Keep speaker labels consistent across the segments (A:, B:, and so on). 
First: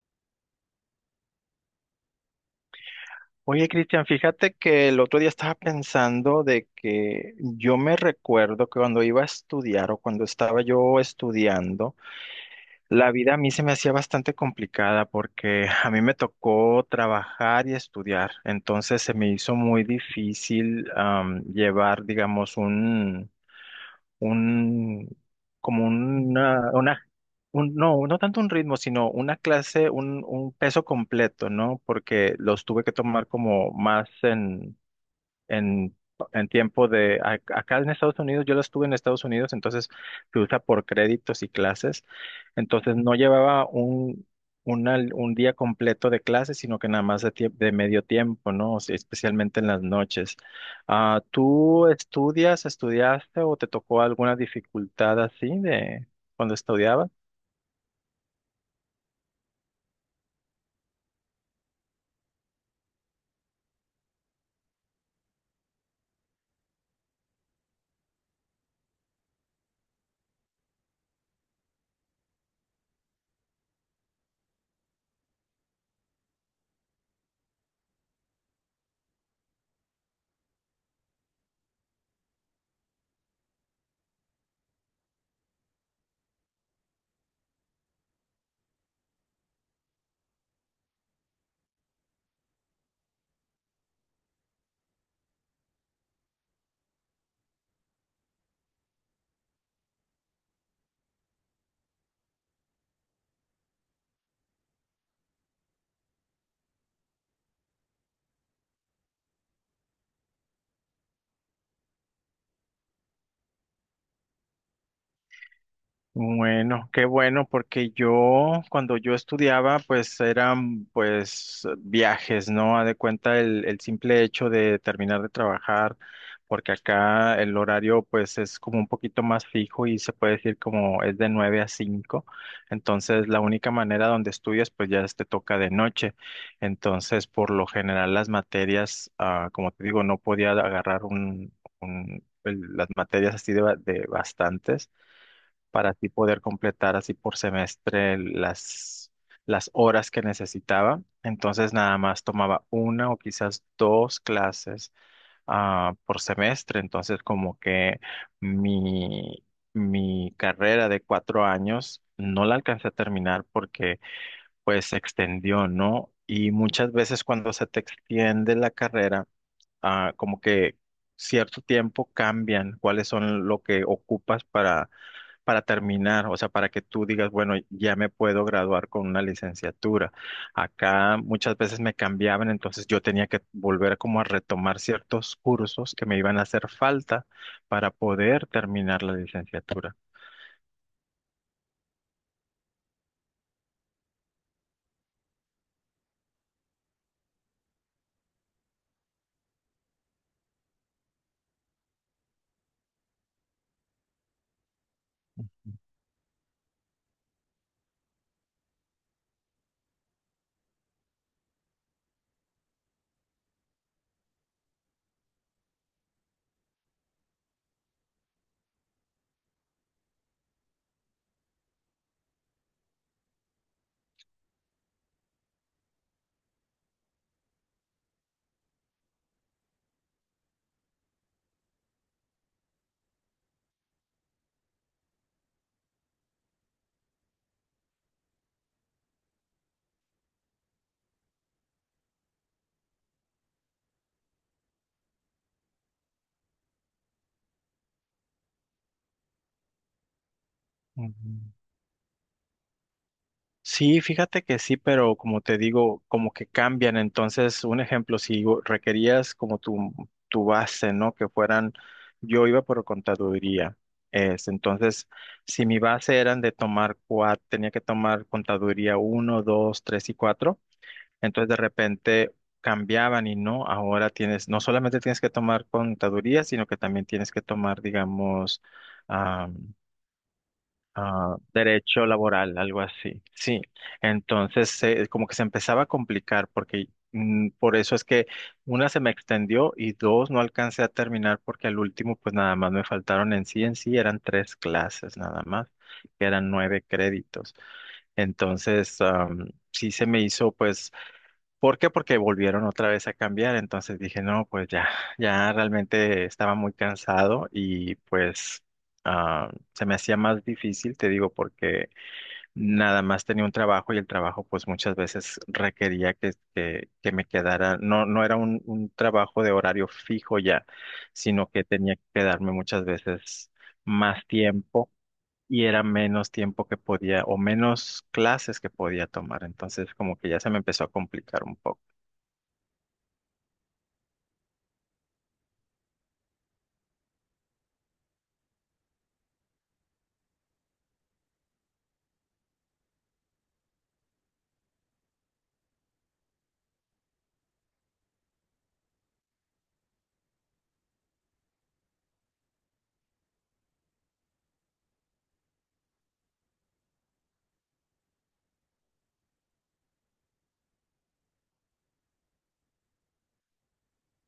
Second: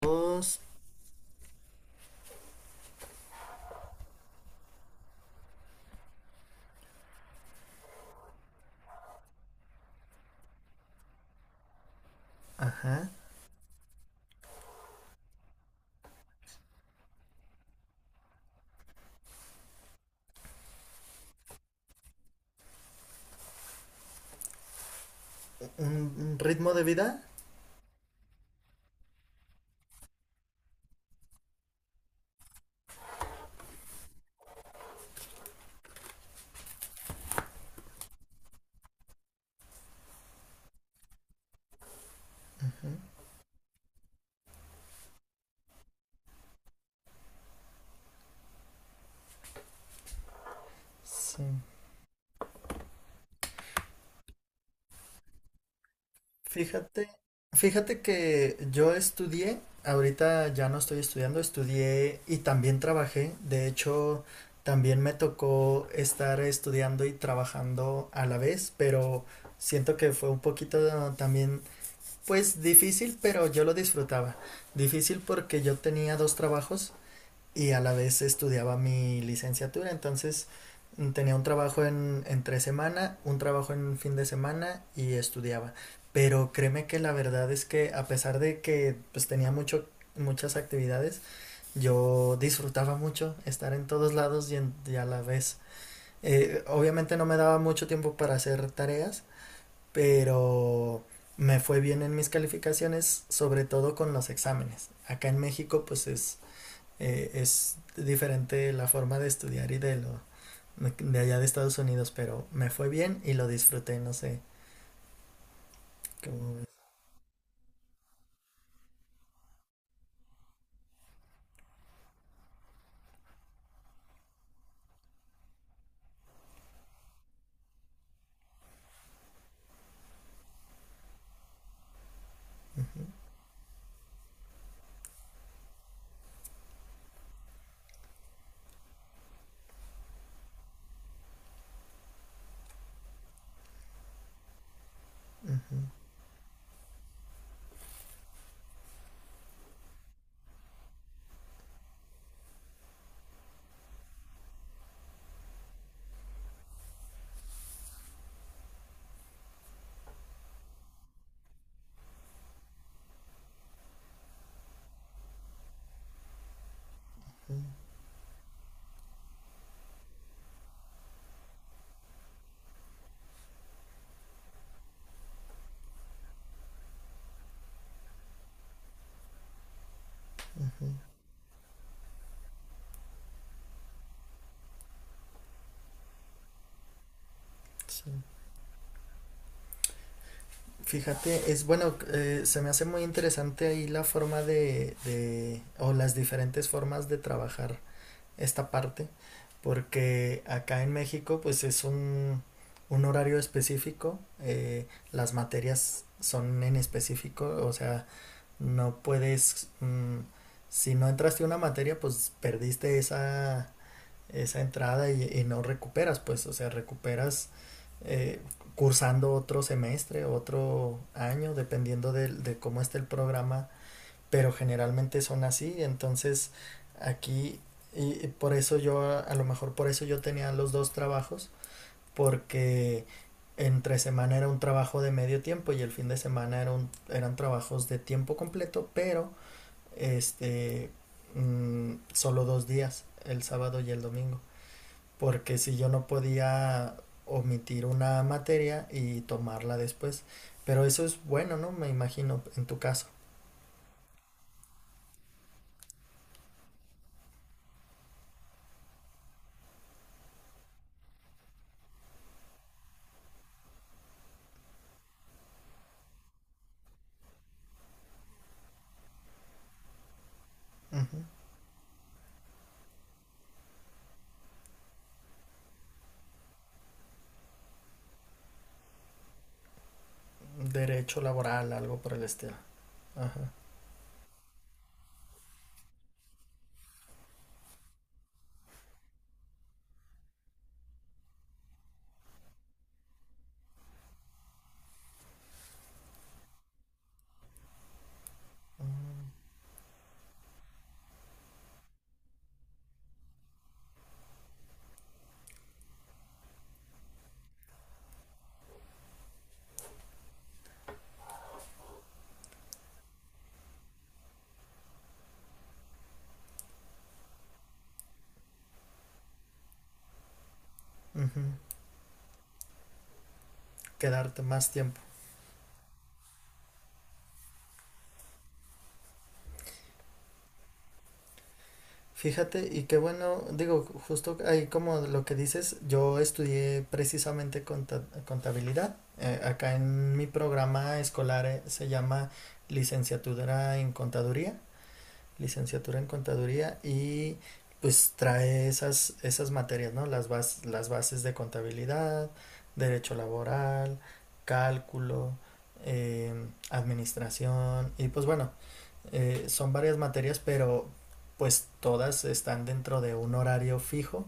A: Dos,
B: Oye, Cristian, fíjate que el otro día estaba pensando de que yo me recuerdo que cuando iba a estudiar o cuando estaba yo estudiando,
A: ajá,
B: la vida a mí se me hacía bastante complicada porque a mí me tocó trabajar y estudiar, entonces se me hizo muy difícil llevar, digamos, un, como
A: un
B: una,
A: ritmo de vida.
B: una, no, no tanto un ritmo, sino una clase, un peso completo, ¿no? Porque los tuve que tomar como más en, en tiempo de, acá en Estados Unidos, yo lo estuve en Estados Unidos, entonces se usa por créditos y clases, entonces no llevaba un día completo de clases, sino que nada más de, de medio tiempo, ¿no? O sea, especialmente en las noches. Ah,
A: Sí.
B: ¿tú estudias, estudiaste o te tocó alguna dificultad así de cuando
A: Fíjate,
B: estudiabas?
A: fíjate que yo estudié, ahorita ya no estoy estudiando, estudié y también trabajé. De hecho, también me tocó estar estudiando y trabajando a la vez, pero siento que fue un poquito también, pues difícil, pero yo lo disfrutaba. Difícil porque yo tenía dos trabajos, y a la vez estudiaba mi licenciatura, entonces tenía un trabajo entre semana, un trabajo en fin de semana y estudiaba. Pero créeme que la verdad es que a pesar de que pues tenía muchas actividades, yo disfrutaba mucho estar en todos lados y, y a la vez. Obviamente no me daba mucho tiempo para hacer tareas, pero me fue bien en mis calificaciones, sobre todo con los exámenes. Acá en México pues es diferente la forma de estudiar y de lo de allá de Estados Unidos, pero me fue bien y lo disfruté, no sé. Como,
B: Bueno, qué bueno, porque yo cuando yo estudiaba, pues eran pues viajes, ¿no? A de cuenta el simple hecho de terminar de trabajar, porque acá el horario pues es como un poquito más fijo y se puede decir como es de 9 a 5. Entonces la única manera donde estudias pues ya te toca de noche, entonces por lo general las materias, como te digo, no podía agarrar las materias así de, de bastantes para así poder completar así por semestre las horas que necesitaba. Entonces nada más tomaba una o quizás dos clases por semestre. Entonces como que mi, mi carrera de 4 años no la alcancé a terminar porque pues se extendió, ¿no? Y muchas veces cuando se te extiende la carrera, como que cierto tiempo cambian cuáles son lo que ocupas para terminar, o sea, para que tú digas, bueno, ya me puedo graduar con una licenciatura. Acá muchas veces me cambiaban, entonces yo tenía que volver como a retomar ciertos cursos que me iban a hacer falta para
A: sí.
B: poder terminar la licenciatura.
A: Fíjate, es bueno, se me hace muy interesante ahí la forma o las diferentes formas de trabajar esta parte, porque acá en México pues es un horario específico, las materias son en específico, o sea, no puedes, si no entraste a una materia, pues perdiste esa entrada y no recuperas, pues, o sea, recuperas eh, cursando otro semestre, otro año, dependiendo de cómo esté el programa, pero generalmente son así, entonces aquí, y, por eso yo, a lo mejor por eso yo tenía los dos trabajos, porque entre semana era un trabajo de medio tiempo y el fin de semana eran trabajos de tiempo completo, pero este, solo dos días, el sábado y el domingo, porque si yo no podía omitir una materia y tomarla después, pero eso es
B: Ujú.
A: bueno, ¿no? Me imagino, en tu caso.
B: Sí, fíjate que sí, pero como te digo, como que cambian. Entonces, un ejemplo, si requerías como tu base, ¿no? Que fueran, yo iba por contaduría. Entonces, si mi base eran de tomar cuatro, tenía que tomar contaduría uno, dos, tres y cuatro.
A: Ujú.
B: Entonces, de repente cambiaban y no, ahora tienes, no solamente tienes que tomar contaduría, sino que también tienes que tomar, digamos,
A: Derecho laboral, algo
B: derecho
A: por el estilo.
B: laboral, algo así. Sí, entonces como que se empezaba a complicar porque por eso es que una se me extendió y dos no alcancé a terminar porque al último pues nada más me faltaron en sí eran tres clases nada más, que eran 9 créditos. Entonces, sí se me hizo pues ¿por qué? Porque volvieron otra vez a cambiar, entonces dije, no, pues ya, ya realmente estaba muy cansado y pues se me hacía más difícil, te digo, porque nada más tenía un trabajo y el trabajo pues muchas veces requería que me quedara, no, no era un trabajo de horario fijo ya,
A: Ujú.
B: sino que tenía que quedarme muchas veces más
A: Quedarte más
B: tiempo.
A: tiempo.
B: Y era menos tiempo que podía, o menos clases que podía tomar. Entonces, como que ya se me empezó a complicar un poco.
A: Fíjate, y qué bueno, digo, justo ahí como lo que dices, yo estudié precisamente contabilidad. Acá en mi programa escolar se llama licenciatura en contaduría, licenciatura en contaduría y pues trae esas, esas materias, ¿no? Las bases de contabilidad, derecho laboral, cálculo, administración y pues bueno, son varias materias, pero pues todas están dentro de un horario fijo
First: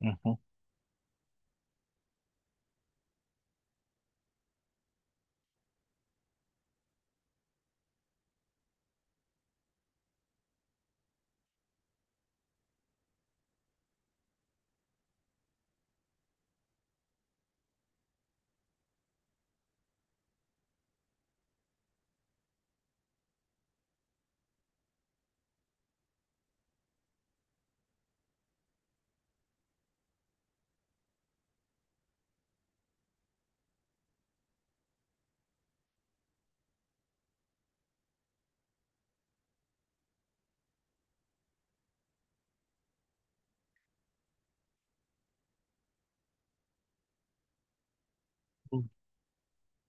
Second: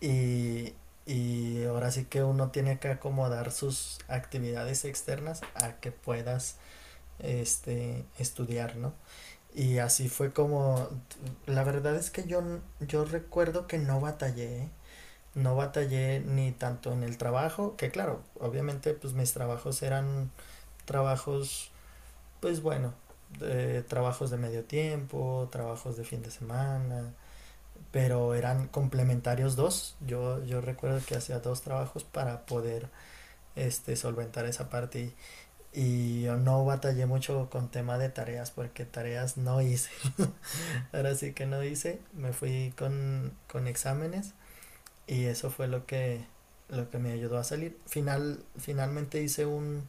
B: Ujú.
A: y, y ahora sí que uno tiene que acomodar sus actividades externas a que puedas estudiar, ¿no? Y así fue como, la verdad es que yo recuerdo que no batallé, ¿eh? No batallé ni tanto en el trabajo, que claro, obviamente pues mis trabajos eran trabajos pues bueno, trabajos de medio tiempo, trabajos de fin de semana, pero eran complementarios dos. Yo recuerdo que hacía dos trabajos para poder solventar esa parte y yo no batallé mucho con tema de tareas porque tareas no hice. Ahora sí que no hice, me fui con exámenes y eso fue lo que me ayudó a salir. Finalmente hice un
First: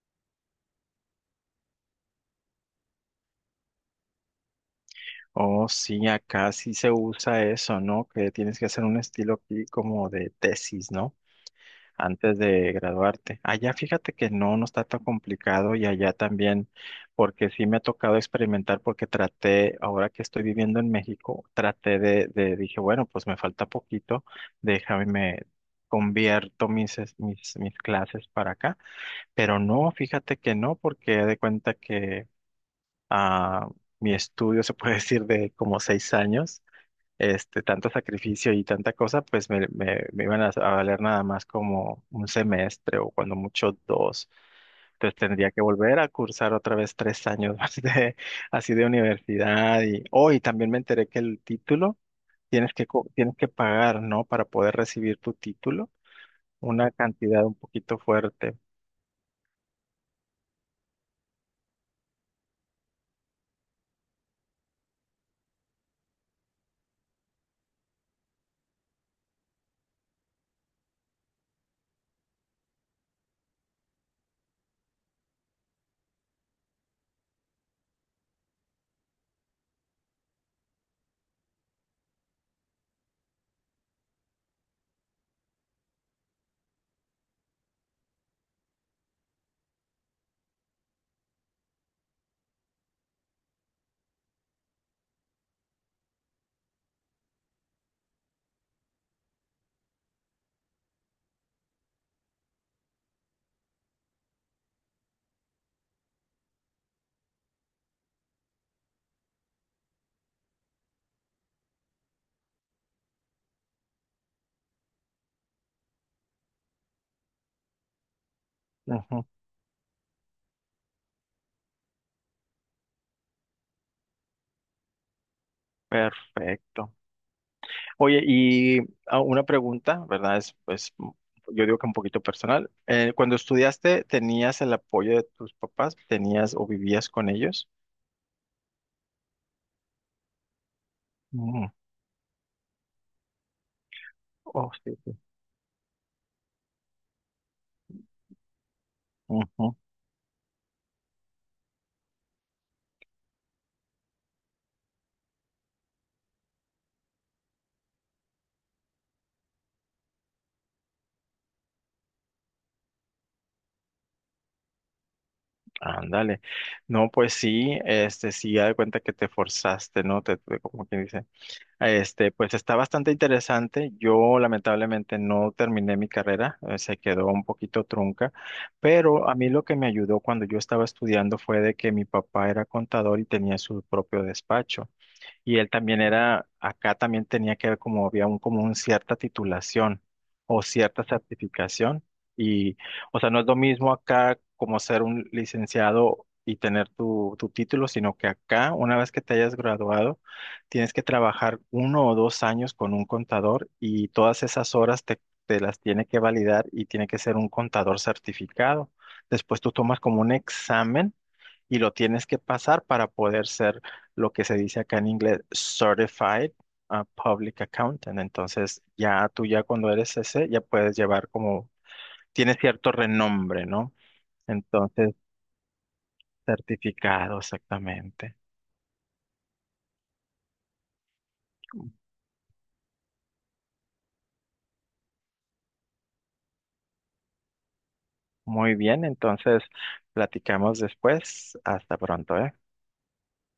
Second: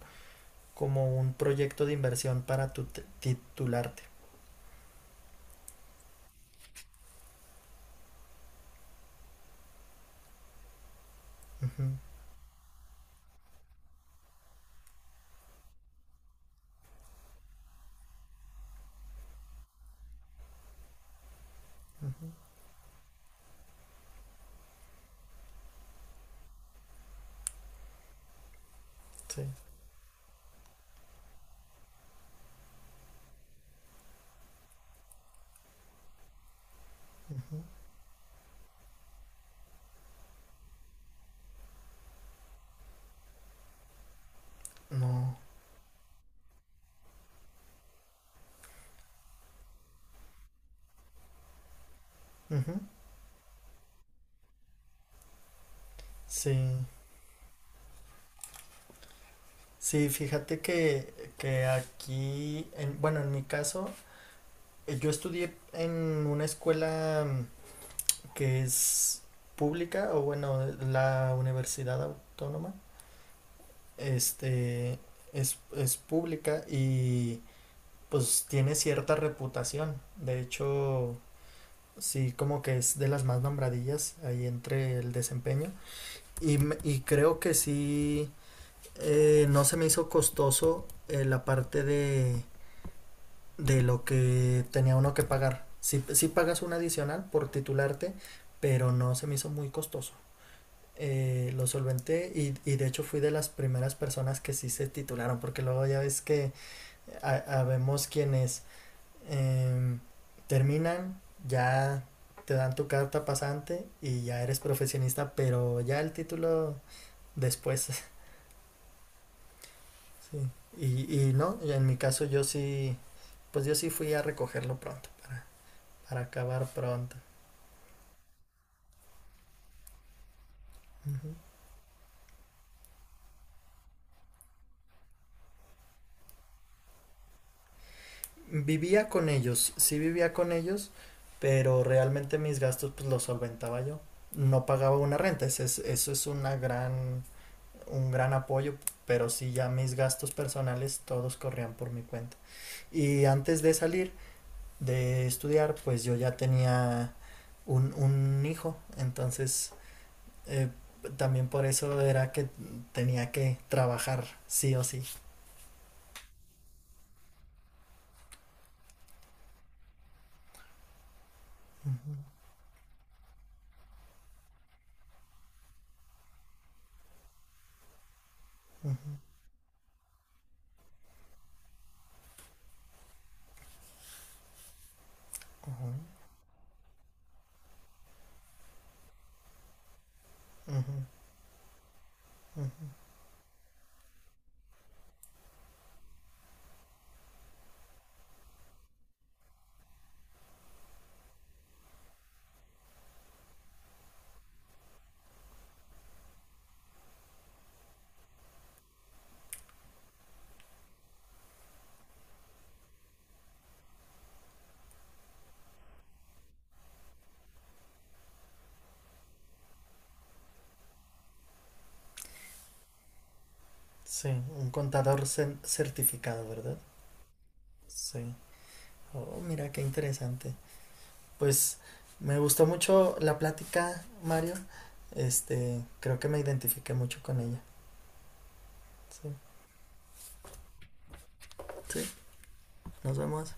A: como un proyecto de inversión para titularte.
B: Oh, sí, acá sí se usa eso, ¿no? Que tienes que hacer un estilo aquí como de tesis, ¿no?
A: Uh -huh.
B: Antes de graduarte. Allá fíjate que no, no está tan complicado y allá también, porque sí me ha tocado experimentar porque traté, ahora que estoy viviendo en México, traté
A: Ujú,
B: de dije, bueno, pues me falta poquito, déjame, me convierto mis clases para acá,
A: sí,
B: pero no, fíjate que no, porque haz de cuenta que a mi estudio, se puede decir, de como 6 años, este,
A: ujú,
B: tanto sacrificio y tanta cosa, pues me iban a valer nada más como un semestre o cuando mucho dos. Entonces
A: no,
B: tendría que volver a cursar otra vez 3 años más de, así de universidad. Y hoy también me enteré que el título
A: ujú,
B: tienes que pagar, ¿no? Para poder recibir tu título,
A: sí,
B: una cantidad un poquito fuerte.
A: sí, fíjate que aquí, bueno, en mi caso, yo estudié en una escuela que es pública, o bueno, la universidad autónoma, este, es pública y pues tiene cierta reputación, de hecho, sí, como que es de las más nombradillas ahí entre el desempeño. Y creo que sí, no se me hizo costoso la parte de lo que tenía uno que pagar. Sí, sí pagas un adicional por titularte, pero no se me hizo muy costoso. Lo solventé y de hecho fui de las primeras personas que sí se titularon, porque luego ya ves que habemos quienes em, terminan, ya te dan tu carta pasante y ya eres profesionista, pero ya el título después.
B: Ujú.
A: Sí, y no, y en mi caso yo sí, pues yo sí fui a recogerlo pronto, para acabar
B: Perfecto.
A: pronto.
B: Oye, y una pregunta, ¿verdad? Es, pues,
A: Ujú.
B: yo digo que un poquito personal. Cuando estudiaste, ¿tenías el apoyo de tus papás? ¿Tenías o vivías con ellos?
A: Vivía con ellos, sí vivía con ellos,
B: Mm.
A: pero realmente mis gastos pues los solventaba yo. No
B: Oh, sí,
A: pagaba
B: sí.
A: una renta, eso es un gran apoyo, pero sí ya
B: Ujú.
A: mis gastos personales todos corrían por mi cuenta. Y antes de salir de estudiar, pues yo ya tenía un hijo, entonces Eh, también por eso era que tenía que trabajar sí o sí.
B: Ándale. No, pues sí, este, sí, ya de cuenta que te forzaste, ¿no? Como quien dice. Este, pues está bastante interesante. Yo lamentablemente no terminé mi carrera, se quedó un poquito trunca, pero a mí lo que me ayudó cuando yo estaba estudiando fue de que mi papá era contador y tenía su propio despacho. Y él
A: Ujú,
B: también era, acá también tenía que ver como había un, como un cierta titulación o
A: ujú.
B: cierta certificación. Y, o sea, no es lo mismo acá como ser un licenciado y tener tu título, sino que acá, una vez que te hayas graduado, tienes que trabajar 1 o 2 años con un contador y todas esas horas te las tiene que validar y tiene que ser un contador certificado. Después tú tomas como un examen y lo tienes que pasar para poder ser lo que se dice acá en inglés Certified Public Accountant. Entonces, ya tú ya cuando eres ese, ya puedes llevar como, tiene cierto renombre, ¿no?
A: Sí, un
B: Entonces,
A: contador certificado, ¿verdad?
B: certificado exactamente.
A: Sí. Oh, mira qué interesante. Pues me gustó mucho la plática, Mario. Este, creo que me identifiqué mucho con ella.
B: Muy bien,
A: Sí.
B: entonces platicamos después. Hasta
A: Sí,
B: pronto, ¿eh?
A: nos vemos.